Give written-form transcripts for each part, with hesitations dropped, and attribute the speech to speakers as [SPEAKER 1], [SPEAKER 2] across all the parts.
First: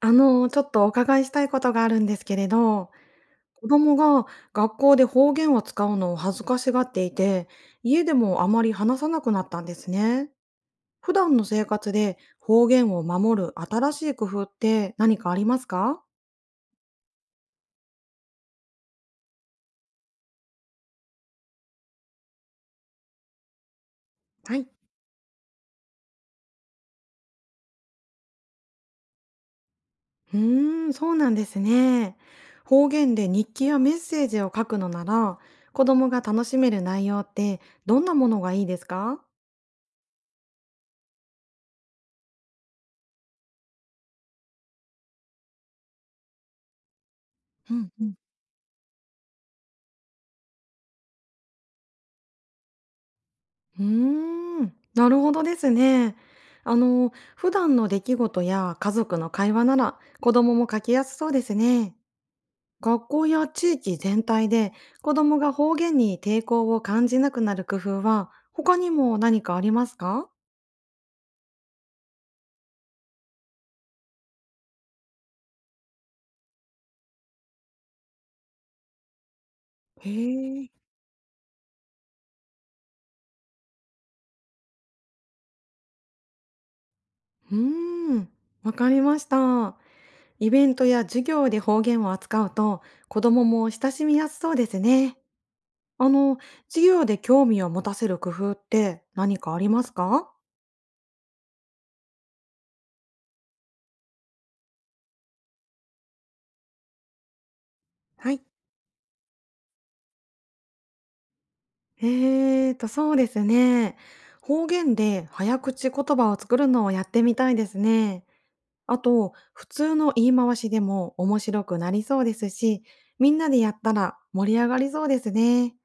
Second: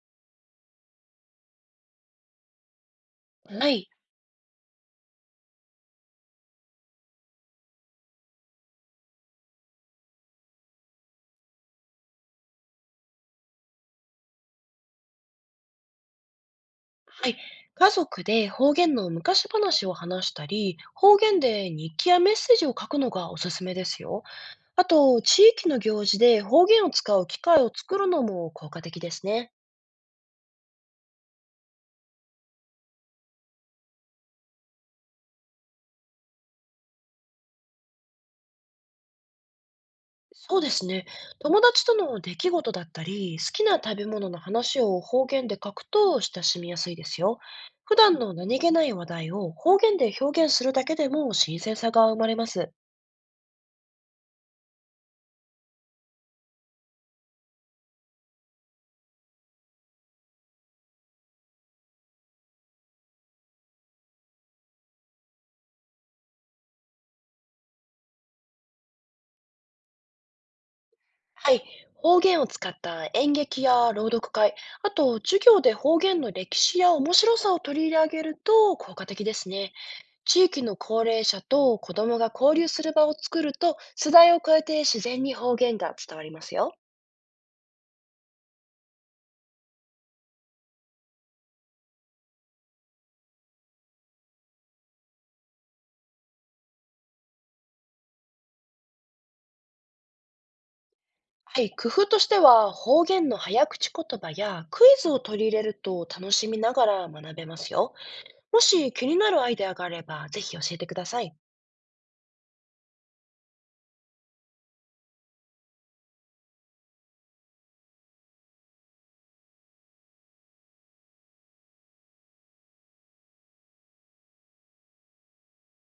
[SPEAKER 1] ちょっとお伺いしたいことがあるんですけれど、子
[SPEAKER 2] はい。
[SPEAKER 1] 供が学校で方言を使うのを恥ずかしがっていて、家でもあまり話さなくなったんですね。普段の生活で方言を守る新しい工夫って何かありますか？
[SPEAKER 2] はい。家族で方言の昔話を話したり、方言で日記やメッセージを書くのがおすすめですよ。
[SPEAKER 1] はい。
[SPEAKER 2] あと、地域の行事で方言を使う機会を作るのも効果的ですね。
[SPEAKER 1] うーん、そうなんですね。方言で日記やメッセージを書くのなら、子供が楽しめる内容ってどんなものがいいですか？
[SPEAKER 2] そうですね。友達との出来事だったり、好きな食べ物の話を方言で書くと親しみやすいですよ。
[SPEAKER 1] うん
[SPEAKER 2] 普
[SPEAKER 1] う
[SPEAKER 2] 段
[SPEAKER 1] ん。
[SPEAKER 2] の何気ない話題を方言で表現するだけでも新鮮さが生まれます。
[SPEAKER 1] うーん、なるほどですね。普段の出来事や家族の会話なら子供も書きやすそうですね。学校や地域全体で子供が方言に抵抗を感じなくなる工夫は他にも何かありますか？
[SPEAKER 2] はい、方言を使った演劇や朗読会、あと授業で方言の歴史や面白さを取り上げると効果的ですね。
[SPEAKER 1] へ
[SPEAKER 2] 地域
[SPEAKER 1] え。
[SPEAKER 2] の高齢者と子どもが交流する場を作ると、世代を超えて自然に方言が伝わりますよ。
[SPEAKER 1] うーん、わかりました。イベントや授業で方言を扱うと子供も親しみやすそうですね。あの、授業で興味を持たせる工夫って何かありますか？
[SPEAKER 2] はい、工夫としては方言の早口言葉やクイズを取り入れると楽しみながら学べますよ。
[SPEAKER 1] はい。
[SPEAKER 2] もし気になるアイデアがあれば、ぜひ教えてください。
[SPEAKER 1] そうですね。方言で早口言葉を作るのをやってみたいですね。あと、普通の言い回しでも面白くなりそうですし、みんなでやったら盛り上がりそうですね。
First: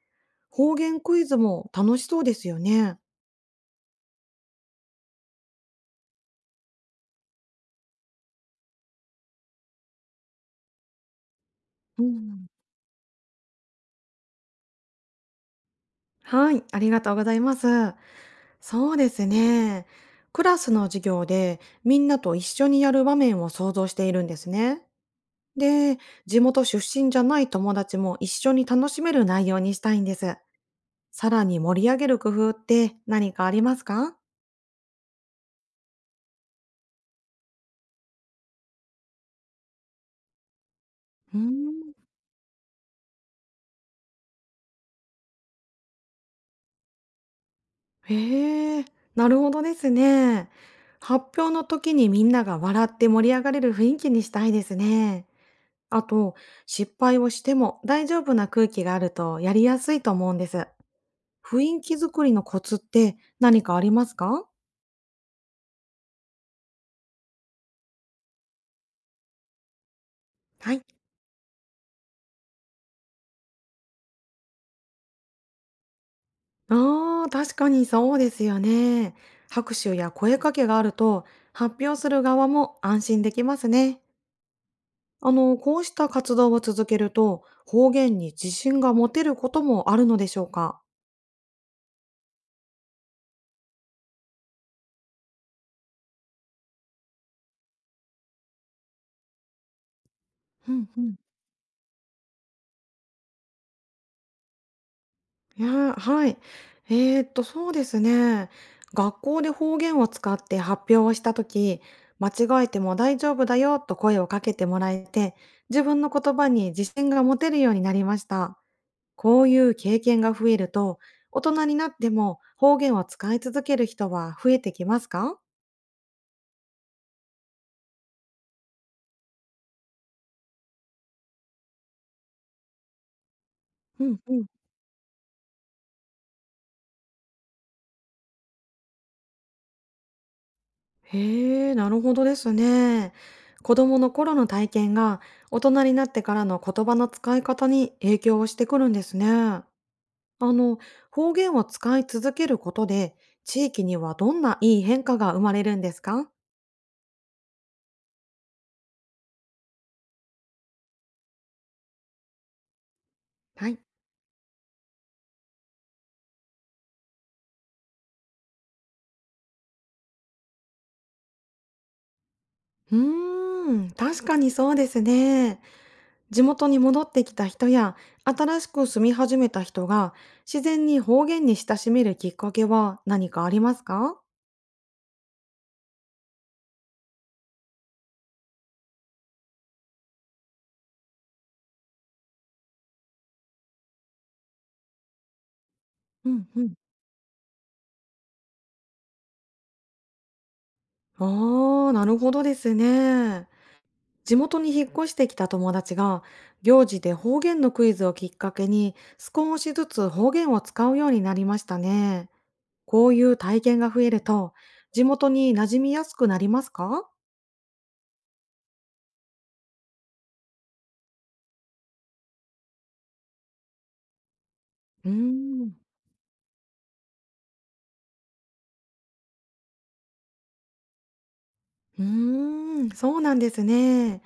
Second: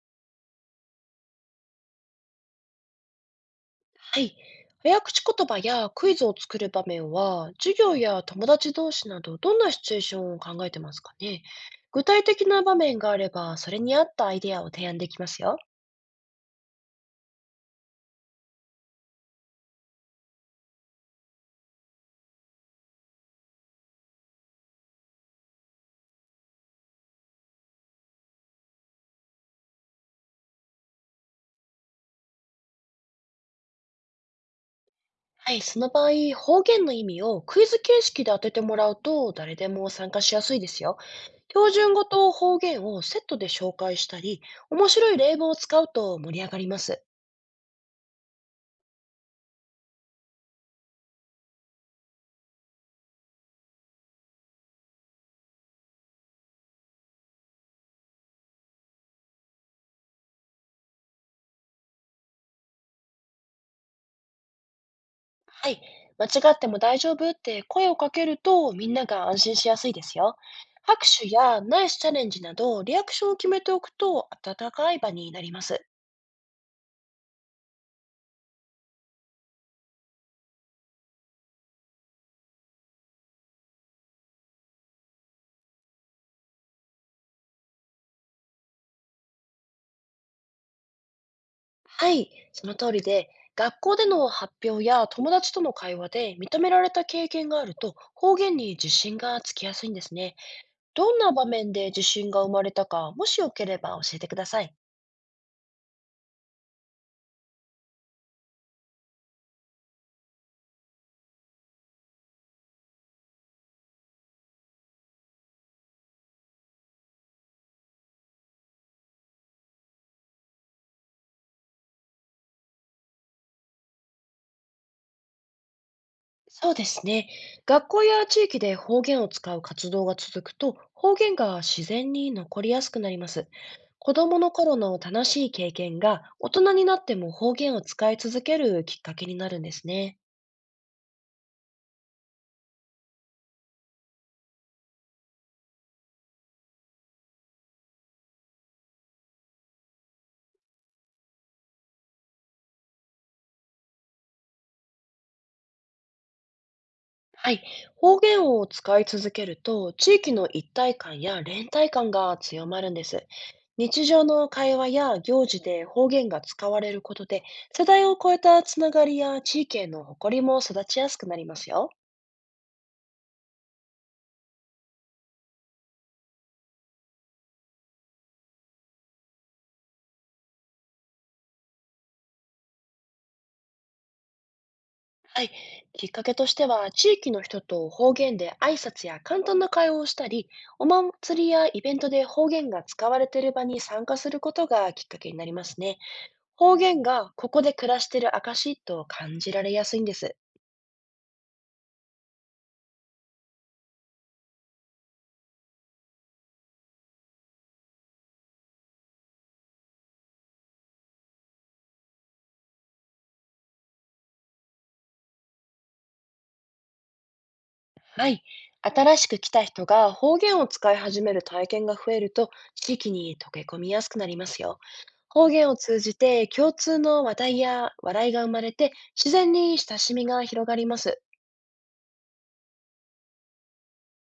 [SPEAKER 1] 方言クイズも楽しそうですよね。
[SPEAKER 2] はい。早口言葉やクイズを作る場面は、授業や友達同士など、どんなシチュエーションを考えてますかね？
[SPEAKER 1] う
[SPEAKER 2] 具体的
[SPEAKER 1] ん、
[SPEAKER 2] な場面があれば、それに合ったアイデアを提案できますよ。
[SPEAKER 1] はい、ありがとうございます。そうですね。クラスの授業でみんなと一緒にやる場面を想像しているんですね。で、地元出身じゃない友達も一緒に楽しめる内容にしたいんです。さらに盛り上げる工夫って何かありますか？
[SPEAKER 2] はい、その場合、方言の意味をクイズ形式で当ててもらうと、誰でも参加しやすいですよ。
[SPEAKER 1] うー
[SPEAKER 2] 標
[SPEAKER 1] ん。
[SPEAKER 2] 準語と方言をセットで紹介したり、面白い例文を使うと盛り上がります。
[SPEAKER 1] へえ、なるほどですね。発表の時にみんなが笑って盛り上がれる雰囲気にしたいですね。あと、失敗をしても大丈夫な空気があるとやりやすいと思うんです。雰囲気作りのコツって何かありますか？
[SPEAKER 2] はい。間違っても大丈夫って声をかけるとみんなが安心しやすいですよ。
[SPEAKER 1] はい。
[SPEAKER 2] 拍手やナイスチャレンジなどリアクションを決めておくと温かい場になります。
[SPEAKER 1] ああ、確かにそうですよね。拍手や声かけがあると、発表する側も安心できますね。こうした活動を続けると、方言に自信が持てることもあるのでしょうか？
[SPEAKER 2] はい。その通りで、学校での発表や友達との会話で認められた経験があると方言に自信がつきやすいんですね。
[SPEAKER 1] うんう
[SPEAKER 2] ど
[SPEAKER 1] ん、
[SPEAKER 2] んな場面で自信が生まれたか、もしよければ教えてください。
[SPEAKER 1] いやー、はい。そうですね。学校で方言を使って発表をしたとき、間違えても大丈夫だよと声をかけてもらえて、自分の言葉に自信が持てるようになりました。こういう経験が増えると、大人になっても方言を使い続ける人は増えてきますか？
[SPEAKER 2] そうですね。学校や地域で方言を使う活動が続くと、方言が自然に残りやすくなります。
[SPEAKER 1] う
[SPEAKER 2] 子
[SPEAKER 1] んう
[SPEAKER 2] 供
[SPEAKER 1] ん。
[SPEAKER 2] の頃の楽しい経験が大人になっても方言を使い続けるきっかけになるんですね。
[SPEAKER 1] へえ、なるほどですね。子供の頃の体験が大人になってからの言葉の使い方に影響をしてくるんですね。あの、方言を使い続けることで地域にはどんないい変化が生まれるんですか？
[SPEAKER 2] はい。方言を使い続けると、地域の一体感や連帯感が強まるんです。
[SPEAKER 1] はい。
[SPEAKER 2] 日常の会話や行事で方言が使われることで、世代を超えたつながりや地域への誇りも育ちやすくなりますよ。
[SPEAKER 1] うーん、確かにそうですね。地元に戻ってきた人や新しく住み始めた人が自然に方言に親しめるきっかけは何かありますか？
[SPEAKER 2] はい、きっかけとしては、地域の人と方言で挨拶や簡単な会話をしたり、お祭りやイベントで方言が使われている場に参加することがきっかけになりますね。
[SPEAKER 1] うんうん。
[SPEAKER 2] 方言がここで暮らしている証と感じられやすいんです。
[SPEAKER 1] ああ、なるほどですね。地元に引っ越してきた友達が行事で方言のクイズをきっかけに少しずつ方言を使うようになりましたね。こういう体験が増えると地元に馴染みやすくなりますか？
[SPEAKER 2] はい、新しく来た人が方言を使い始める体験が増えると、地域に溶け込みやすくなりますよ。
[SPEAKER 1] うー
[SPEAKER 2] 方言
[SPEAKER 1] ん。
[SPEAKER 2] を通じて共通の話題や笑いが生まれて、自然に親しみが広がります。
[SPEAKER 1] うーん、そうなんですね。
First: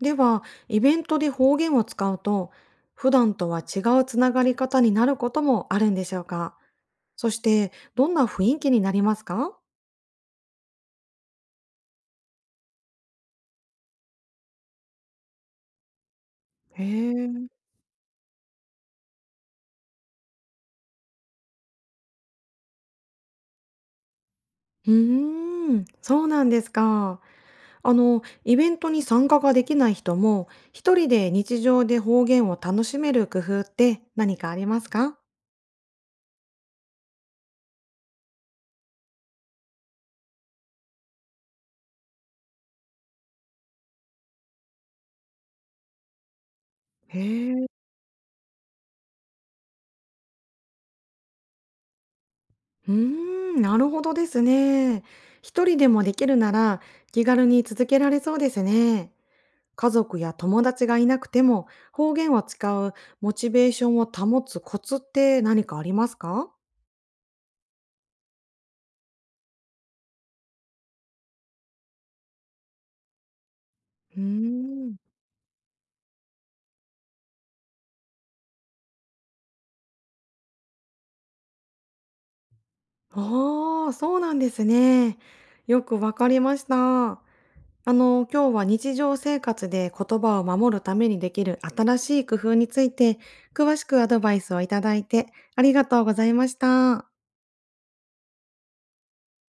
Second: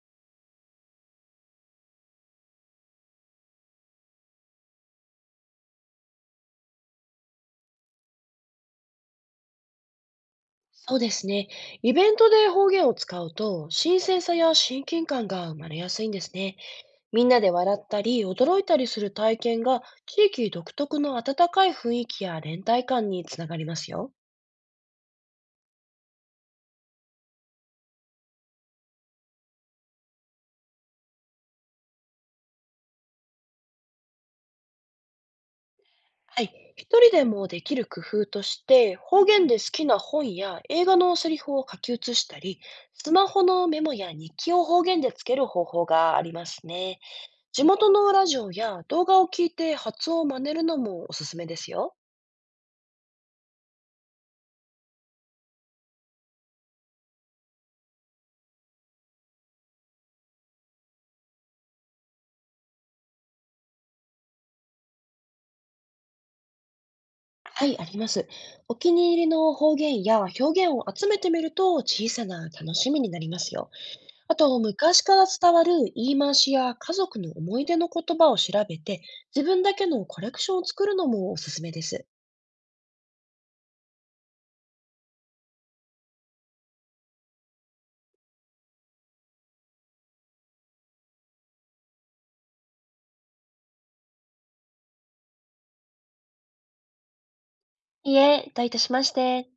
[SPEAKER 1] では、イベントで方言を使うと、普段とは違うつながり方になることもあるんでしょうか？そして、どんな雰囲気になりますか？
[SPEAKER 2] そうですね。イベントで方言を使うと、新鮮さや親近感が生まれやすいんですね。
[SPEAKER 1] へ
[SPEAKER 2] みんな
[SPEAKER 1] え。
[SPEAKER 2] で笑ったり、驚いたりする体験が、地域独特の温かい雰囲気や連帯感につながりますよ。
[SPEAKER 1] うーん、そうなんですか。イベントに参加ができない人も、一人で日常で方言を楽しめる工夫って何かありますか？
[SPEAKER 2] はい。一人でもできる工夫として、方言で好きな本や映画のセリフを書き写したり、スマホのメモや日記を方言でつける方法がありますね。
[SPEAKER 1] へ
[SPEAKER 2] 地
[SPEAKER 1] え。
[SPEAKER 2] 元のラジオや動画を聞いて発音を真似るのもおすすめですよ。
[SPEAKER 1] うーん、なるほどですね。一人でもできるなら気軽に続けられそうですね。家族や友達がいなくても方言を使うモチベーションを保つコツって何かありますか？
[SPEAKER 2] はい、あります。お気に入りの方言や表現を集めてみると小さな楽しみになりますよ。
[SPEAKER 1] うー
[SPEAKER 2] あと、
[SPEAKER 1] ん、
[SPEAKER 2] 昔から伝わる言い回しや家族の思い出の言葉を調べて、自分だけのコレクションを作るのもおすすめです。
[SPEAKER 1] ああ、そうなんですね。よくわかりました。今日は日常生活で言葉を守るためにできる新しい工夫について詳しくアドバイスをいただいてありがとうございました。
[SPEAKER 2] いいえ、どういたしまして。